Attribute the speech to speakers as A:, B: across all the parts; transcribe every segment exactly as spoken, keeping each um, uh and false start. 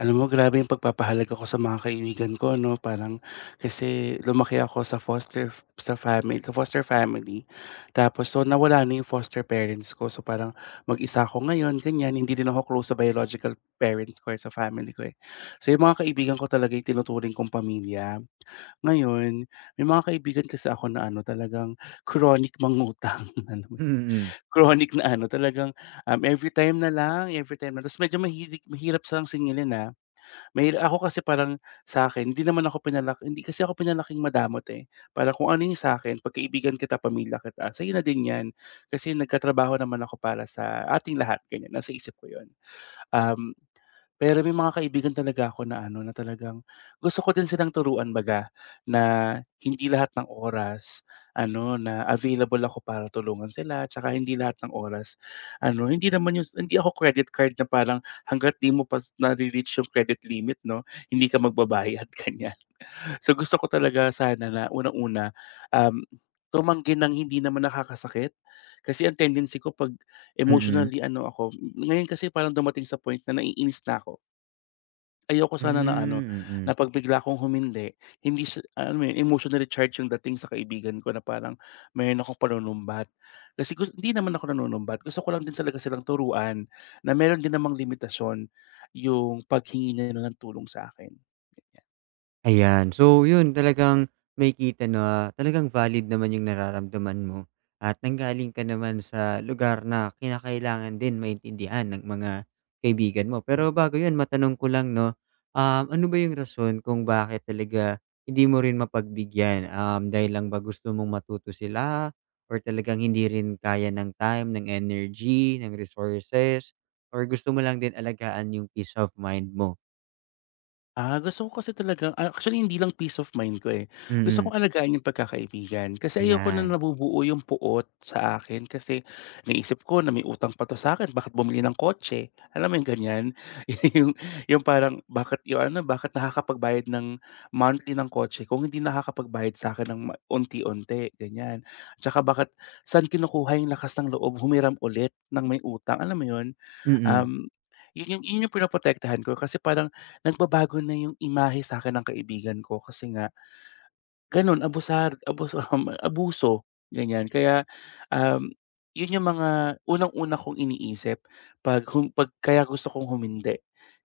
A: Alam mo, grabe yung pagpapahalaga ko sa mga kaibigan ko, 'no? Parang kasi lumaki ako sa foster f sa family sa foster family. Tapos, so nawala na yung foster parents ko. So parang mag-isa ako ngayon, ganyan. Hindi din ako close sa biological parent ko or sa family ko, eh. So yung mga kaibigan ko talaga yung tinuturing kong pamilya. Ngayon, may mga kaibigan kasi ako na ano, talagang chronic mangutang, alam mo yun?
B: Mm, mm.
A: Chronic na ano, talagang, um, every time na lang, every time na, tapos medyo mahilig mahirap silang singilin, ah. Mahi ako kasi parang sa akin, hindi naman ako pinalaki hindi kasi ako pinalaking madamot, eh. Para kung ano yung sa'kin, 'pag kaibigan kita, pamilya kita, sa'yo na din 'yan. Kasi nagkatrabaho naman ako para sa ating lahat, ganyan. Nasa isip ko 'yun. Um, Pero may mga kaibigan talaga ako na ano, na talagang gusto ko din silang turuan, baga, na hindi lahat ng oras ano, na available ako para tulungan sila, tsaka hindi lahat ng oras ano, hindi naman yung hindi ako credit card na parang hangga't 'di mo pa nare-reach yung credit limit, 'no, hindi ka magbabayad. Kanya, so gusto ko talaga sana na unang-una, um, tumanggi ng hindi naman nakakasakit. Kasi ang tendency ko 'pag
B: Hmm, mm.
A: emotionally ano ako, ngayon kasi parang dumating sa point na naiinis na ako. Ayoko sana na ano,
B: Hmm,
A: na 'pag bigla akong humindi, hindi siya, alam mo 'yun, emotionally charged yung dating sa kaibigan ko na parang meron akong panunumbat. Kasi gus hindi naman ako nanunumbat, gusto ko lang din talaga silang turuan na meron din namang limitasyon yung paghingi nila ng tulong sa akin.
B: Ayan. So, yun talagang may kita na talagang valid naman yung nararamdaman mo at nanggaling ka naman sa lugar na kinakailangan din maintindihan ng mga kaibigan mo. Pero bago yun, matanong ko lang, no, um, ano ba yung rason kung bakit talaga hindi mo rin mapagbigyan? Um, dahil lang ba gusto mong matuto sila? Or talagang hindi rin kaya ng time, ng energy, ng resources? Or gusto mo lang din alagaan yung peace of mind mo?
A: Ah, gusto ko kasi talaga, ah, actually hindi lang peace of mind ko, eh. Gusto
B: Mm-mm.
A: kong alagaan yung pagkakaibigan, kasi ayoko na
B: Ayan.
A: nabubuo yung puot sa akin kasi naisip ko na may utang pa 'to sa akin, bakit bumili ng kotse, alam mo yung ganyan? Yung yung parang, bakit yung ano, bakit nakakapagbayad ng monthly ng kotse kung hindi nakakapagbayad sa akin ng ma unti-unti, ganyan. Tsaka bakit saan kinukuha yung lakas ng loob humiram ulit ng may utang, alam mo yun?
B: Mm-mm.
A: Um, yun yung yun yung pinoprotektahan ko, kasi parang nagbabago na yung imahe sa'kin ng kaibigan ko kasi nga gano'n, abusar abuso, abuso, ganyan. Kaya, um, yun yung mga unang-una kong iniisip 'pag hum 'pag kaya gusto kong humindi.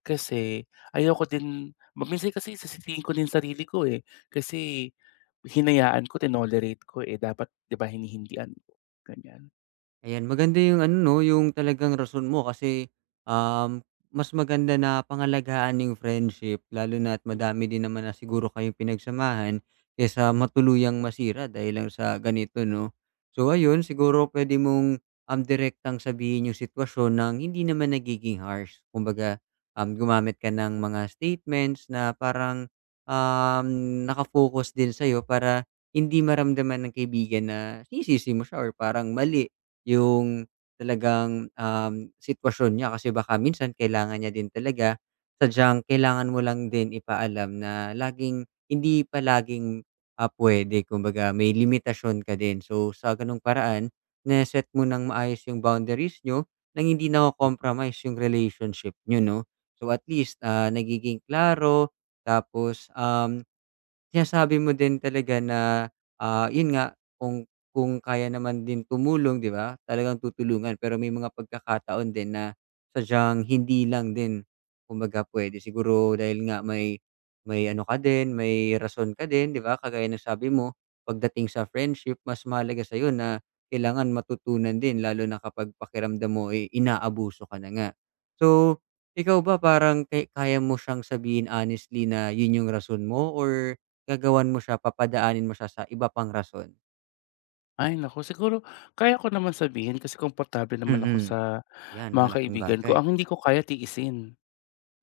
A: Kasi ayoko din ma minsan kasi sisisihin ko din sarili ko, eh. Kasi hinayaan ko, tinolerate ko, eh, dapat 'di ba hinihindian ko, ganyan.
B: Ayan, maganda yung ano 'no, yung talagang rason mo kasi, um, mas maganda na pangalagaan yung friendship lalo na't madami din naman na siguro kayong pinagsamahan kaysa matuluyang masira dahil lang sa ganito 'no. So ayun, siguro pwede mong, um, direktang sabihin yung sitwasyon ng hindi naman nagiging harsh. Kumbaga, um, gumamit ka ng mga statements na parang, um, naka-focus din sa'yo para hindi maramdaman ng kaibigan na sinisisi mo siya or parang mali yung talagang, um, sitwasyon niya kasi baka minsan kailangan niya din talaga. Sadyang kailangan mo lang din ipaalam na laging hindi palaging, ah, puwede kumbaga may limitasyon ka din. So, sa gano'ng paraan na-set mo ng maayos yung boundaries niyo nang hindi nako-compromise yung relationship niyo 'no. So, at least, ah, nagiging klaro tapos, um Sinasabi mo din talaga na, ah, yun nga kung kung kaya naman din tumulong, 'di ba, talagang tutulungan. Pero may mga pagkakataon din na sadyang hindi lang din kumbaga puwede. Siguro dahil nga may may ano ka din, may rason ka din, 'di ba, kagaya ng sabi mo pagdating sa friendship mas mahalaga sa'yo na kailangan matutunan din lalo na kapag pakiramdam mo, eh, inaabuso ka na nga. So, ikaw ba parang kay kaya mo siyang sabihin honestly na yun yung rason mo or Gagawan mo siya, papadaanin mo siya sa iba pang rason.
A: Ay naku, siguro kaya ko naman sabihin kasi komportable naman ako
B: Mm.
A: sa
B: 'Yan,
A: mga
B: malaking
A: kaibigan ko.
B: bagay.
A: Ang hindi ko kaya tiisin.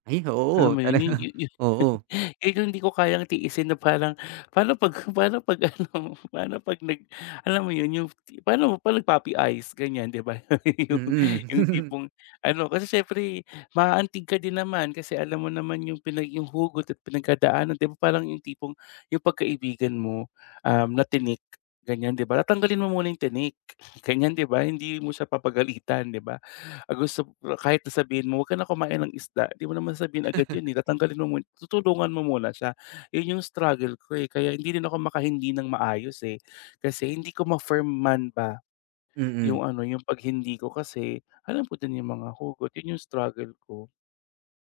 B: Ay,
A: Alam
B: oo
A: mo
B: talaga,
A: yun, yun yun yun.
B: oo.
A: Yun yung hindi ko kayang tiisin na parang, paano 'pag, paano 'pag ano, paano 'pag nag alam mo yun, yung ti- paano 'pag nag-puppy eyes, ganyan, 'di ba? Yung yung
B: Mm.
A: tipong ano, kasi siyempre maaantig ka din naman kasi alam mo naman yung, pinag yung hugot at pinagdadaanan, 'di ba? Parang yung tipong yung pagkaibigan mo, um, na tinik, ganyan, 'di ba? Tatanggalin mo muna yung tinik, ganyan, 'di ba? Hindi mo siya papagalitan, 'di ba? Ah, gusto, kahit na sabihin mo, "Huwag ka na kumain ng isda," 'di mo naman sasabihin agad yun, eh. Tatanggalin mo mun tutulungan mo muna siya. Yun yung struggle ko, eh, kaya hindi rin ako makahindi ng maayos, eh. Kasi hindi ko ma-firm man ba
B: Mm.
A: yung ano, yung paghindi ko, kasi alam ko din yung mga hugot. Yun yung struggle ko.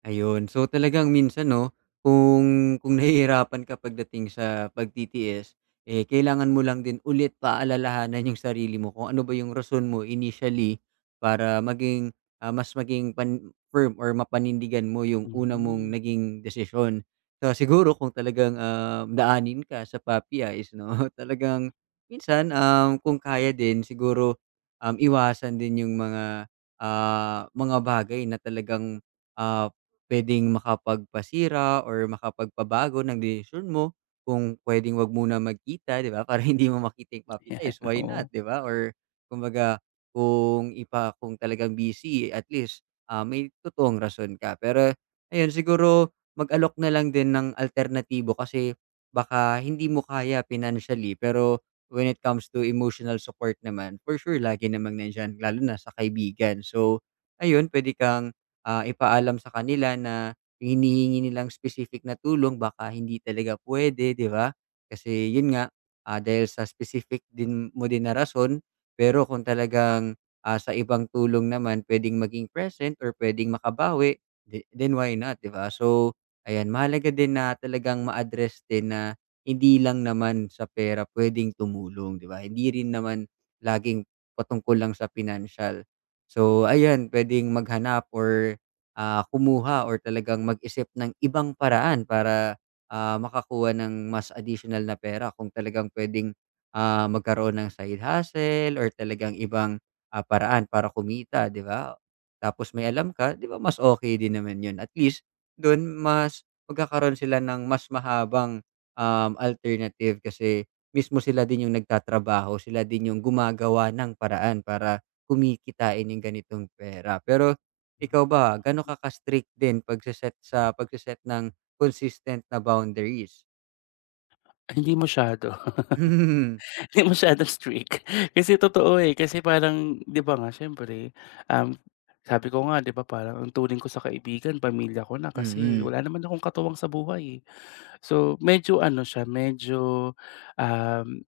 B: Ayun. So, talagang minsan 'no, kung kung nahihirapan ka pagdating sa pagtitiis, eh, kailangan mo lang din ulit paalalahanan yung sarili mo kung ano ba yung rason mo initially para maging, ah, mas maging pan firm or mapanindigan mo yung una mong
A: Hmm.
B: naging desisyon. So, siguro kung talagang, ah, daanin ka sa puppy eyes 'no, talagang minsan, um, kung kaya din siguro, um, iwasan din yung mga, ah, mga bagay na talagang, ah puwedeng makapagpasira or makapagpabago ng desisyon mo kung puwedeng 'wag muna magkita, 'di ba? Para hindi mo makita yung puppy
A: 'Yan,
B: eyes, why not,
A: oo.
B: 'di ba? Or kumbaga kung ipa kung talagang busy at least, ah, may totoong rason ka. Pero ayun, siguro mag-alok na lang din ng alternatibo kasi baka hindi mo kaya financially, pero when it comes to emotional support naman, for sure lagi namang nandiyan lalo na sa kaibigan. So ayun, puwede kang ah, ipaalam sa kanila na yung hinihingi nilang specific na tulong baka hindi talaga pwede, 'di ba? Kasi yun nga, ah, dahil sa specific din mo din na rason, pero kung talagang, ah, sa ibang tulong naman puwedeng maging present or puwedeng makabawi, the then why not, 'di ba? So, ayan mahalaga din na talagang ma-address din na hindi lang naman sa pera puwedeng tumulong, 'di ba? Hindi rin naman laging patungkol lang sa financial. So, ayan puwedeng maghanap or Ah, kumuha or talagang mag-isip ng ibang paraan para, ah, makakuha ng mas additional na pera kung talagang puwedeng, ah, magkaroon ng side hustle or talagang ibang, ah, paraan para kumita, 'di ba? Tapos may alam ka, 'di ba mas okay din naman 'yun. At least do'n mas magkakaroon sila ng mas mahabang, um, alternative kasi mismo sila din 'yung nagtatrabaho, sila din 'yung gumagawa ng paraan para kumikitain 'yung ganitong pera. Pero ikaw
A: Hmm,
B: ba, ganon ka ka-strict din pagse-set sa pagse-set ng consistent na boundaries?
A: hindi masyado. Hindi masyadong strict. Kasi totoo, eh, kasi parang 'di ba nga siyempre, um, sabi ko nga, 'di ba, parang ang turing ko sa kaibigan, pamilya ko na,
B: Mhm.
A: kasi
B: Mm.
A: wala naman akong katuwang sa buhay, eh. So medyo ano siya, medyo, um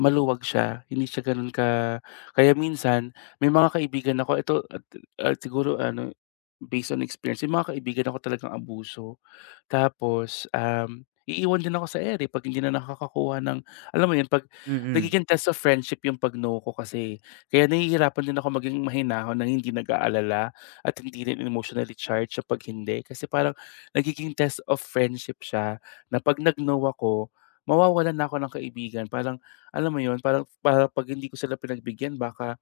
A: Maluwag siya, hindi siya gano'n ka kaya minsan may mga kaibigan ako ito at at siguro ano, based on experience, may mga kaibigan ako talagang abuso. Tapos, um, iiwan din ako sa ere 'pag hindi na nakakakuha ng, alam mo 'yun, 'pag
B: Mm.
A: nagiging test of friendship yung 'pag no ko kasi. Kaya nahihirapan din ako maging mahinahon ng hindi nag-aalala at hindi rin emotionally charged sa pag hindi. Kasi parang nagiging test of friendship siya na 'pag nag-no ako, mawawalan na ako ng kaibigan. Parang, alam mo 'yun, parang para 'pag hindi ko sila pinagbigyan, baka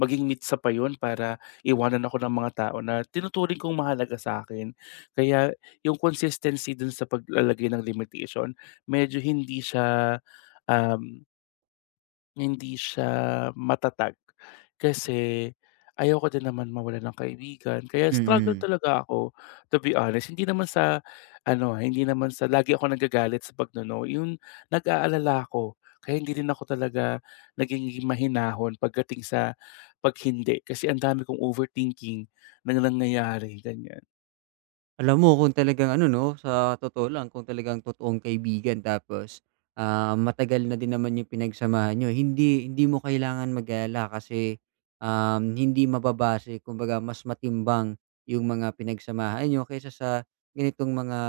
A: maging mitsa pa 'yun para iwanan ako ng mga tao na tinuturing kong mahalaga sa akin. Kaya yung consistency dun sa paglalagay ng limitation, medyo hindi siya, um hindi siya matatag, kasi ayoko din naman mawalan ng kaibigan, kaya struggle
B: Mm.
A: talaga ako to be honest. Hindi naman sa ano, ah, hindi naman sa lagi ako nagagalit sa pagno-no, yung nag-aalala ako kaya hindi rin ako talaga naging mahinahon pagdating sa 'pag, kasi ang dami kong overthinking na nangyayari, ganyan.
B: Alam mo kung talagang ano 'no, sa totoo lang kung talagang totoong kaibigan tapos, ah, matagal na din naman yung pinagsamahan nyo hindi hindi mo kailangan mag-alala kasi, um, hindi mababase kumbaga mas matimbang yung mga pinagsamahan nyo kaysa sa ganitong mga,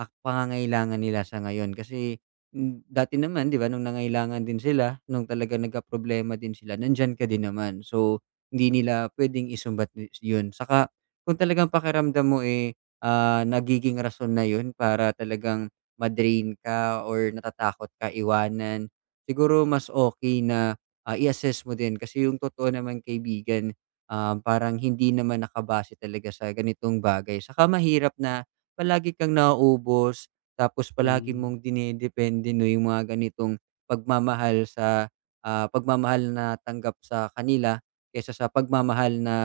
B: ah, pangangailangan nila sa ngayon. Kasi, hmm, dati naman 'di ba nung nangailangan din sila, nung talagang problema din sila, nandiyan ka din naman. So, hindi nila puwedeng isumbat ni- yun. Saka kung talagang pakiramdam mo, eh ah, nagiging rason na yun para talagang ma-drain ka or natatakot ka iwanan, siguro mas okay na, ah, i-assess mo din kasi yung totoo naman kaibigan, um, parang hindi naman nakabase talaga sa ganitong bagay. Saka mahirap na palagi kang nauubos tapos palagi
A: Hmm.
B: mong dinedepende 'no, yung mga ganitong pagmamahal sa, ah, pagmamahal na tanggap sa kanila kaysa sa pagmamahal na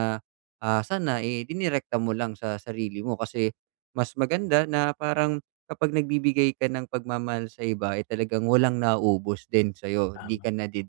B: Ah, sana, eh, dinirekta mo lang sa sarili mo kasi mas maganda na parang kapag nagbibigay ka ng pagmamahal sa iba, eh, talagang walang nauubos din sa'yo, hindi
A: Tama.
B: ka nade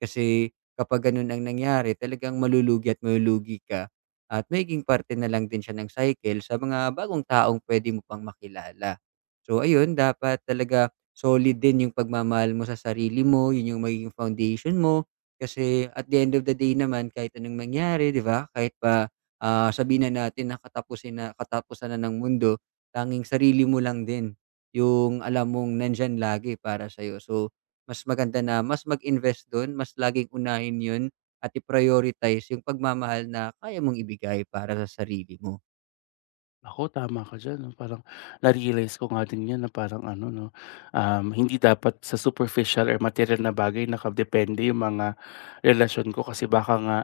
B: Kasi kapag ganun ang nangyari, talagang malulugi at malulugi ka at magiging parte na lang din siya ng cycle sa mga bagong taong pwede mo pang makilala. So ayun, dapat talaga solid din yung pagmamahal mo sa sarili mo, yun yung magiging foundation mo, kasi at the end of the day naman kahit anong mangyari, 'di ba? Kahit pa, ah, sabihin na natin na katapusin na katapusan na ng mundo, tanging sarili mo lang din yung alam mong nandiyan lagi para sa'yo. So, mas maganda na mas mag-invest dun, mas laging unahin yun at i-prioritize yung pagmamahal na kaya mong ibigay para sa sarili mo.
A: ako tama ka diyan, 'no? Parang na-realize ko nga din 'yan na parang ano, 'no, um, hindi dapat sa superficial or material na bagay nakadepende yung mga relasyon ko, kasi baka nga,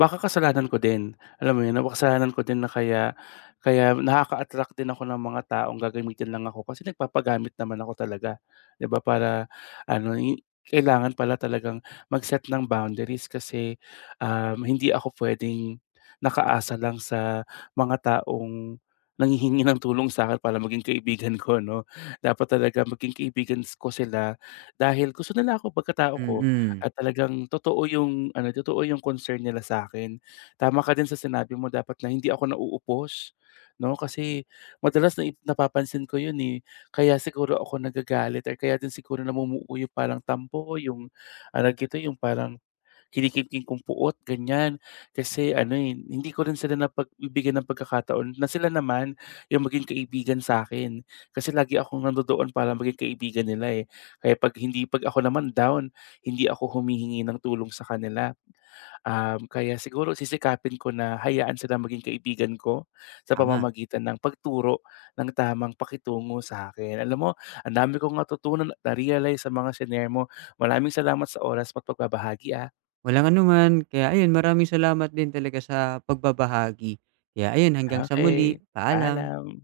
A: baka kasalanan ko din, alam mo yun, na kasalanan ko din na kaya kaya nakaka-attract din ako ng mga taong gagamitin lang ako kasi nagpapagamit naman ako talaga, 'di ba? Para ano, i kailangan pala talagang mag-set ng boundaries, kasi, um, hindi ako puwedeng nakaasa lang sa mga taong nanghihingi ng tulong sa'kin para maging kaibigan ko, 'no. Dapat talaga maging kaibigan s- ko sila dahil gusto nila ako, pagkatao ko,
B: Mm,
A: at talagang totoo yung ano, totoo yung concern nila sa'kin. Tama ka din sa sinabi mo, dapat na hindi ako nauupos, 'no, kasi madalas na napapansin ko yun, eh. Kaya siguro ako nagagalit, or kaya din siguro namumuo yung parang tampo, yung, ano tawag, yung parang kinikimkim kong puot, ganyan. Kasi ano, eh, hindi ko rin sila napagbibigyan ng pagkakataon na sila naman yung maging kaibigan sa akin. Kasi lagi akong nandodoon para maging kaibigan nila, eh. Kaya 'pag hindi, 'pag ako naman down, hindi ako humihingi ng tulong sa kanila. Um, kaya siguro sisikapin ko na hayaan silang maging kaibigan ko sa
B: tama.
A: pamamagitan ng pagturo ng tamang pakitungo sa akin. Alam mo, ang dami kong natutunan at na-realize sa mga shinare mo. Maraming salamat sa oras mo't pagbabahagi, ah.
B: Walang anuman. Kaya ayun, maraming salamat din talaga sa pagbabahagi. Kaya ayun, hanggang sa muli.
A: Okay,
B: Paalam.
A: paalam.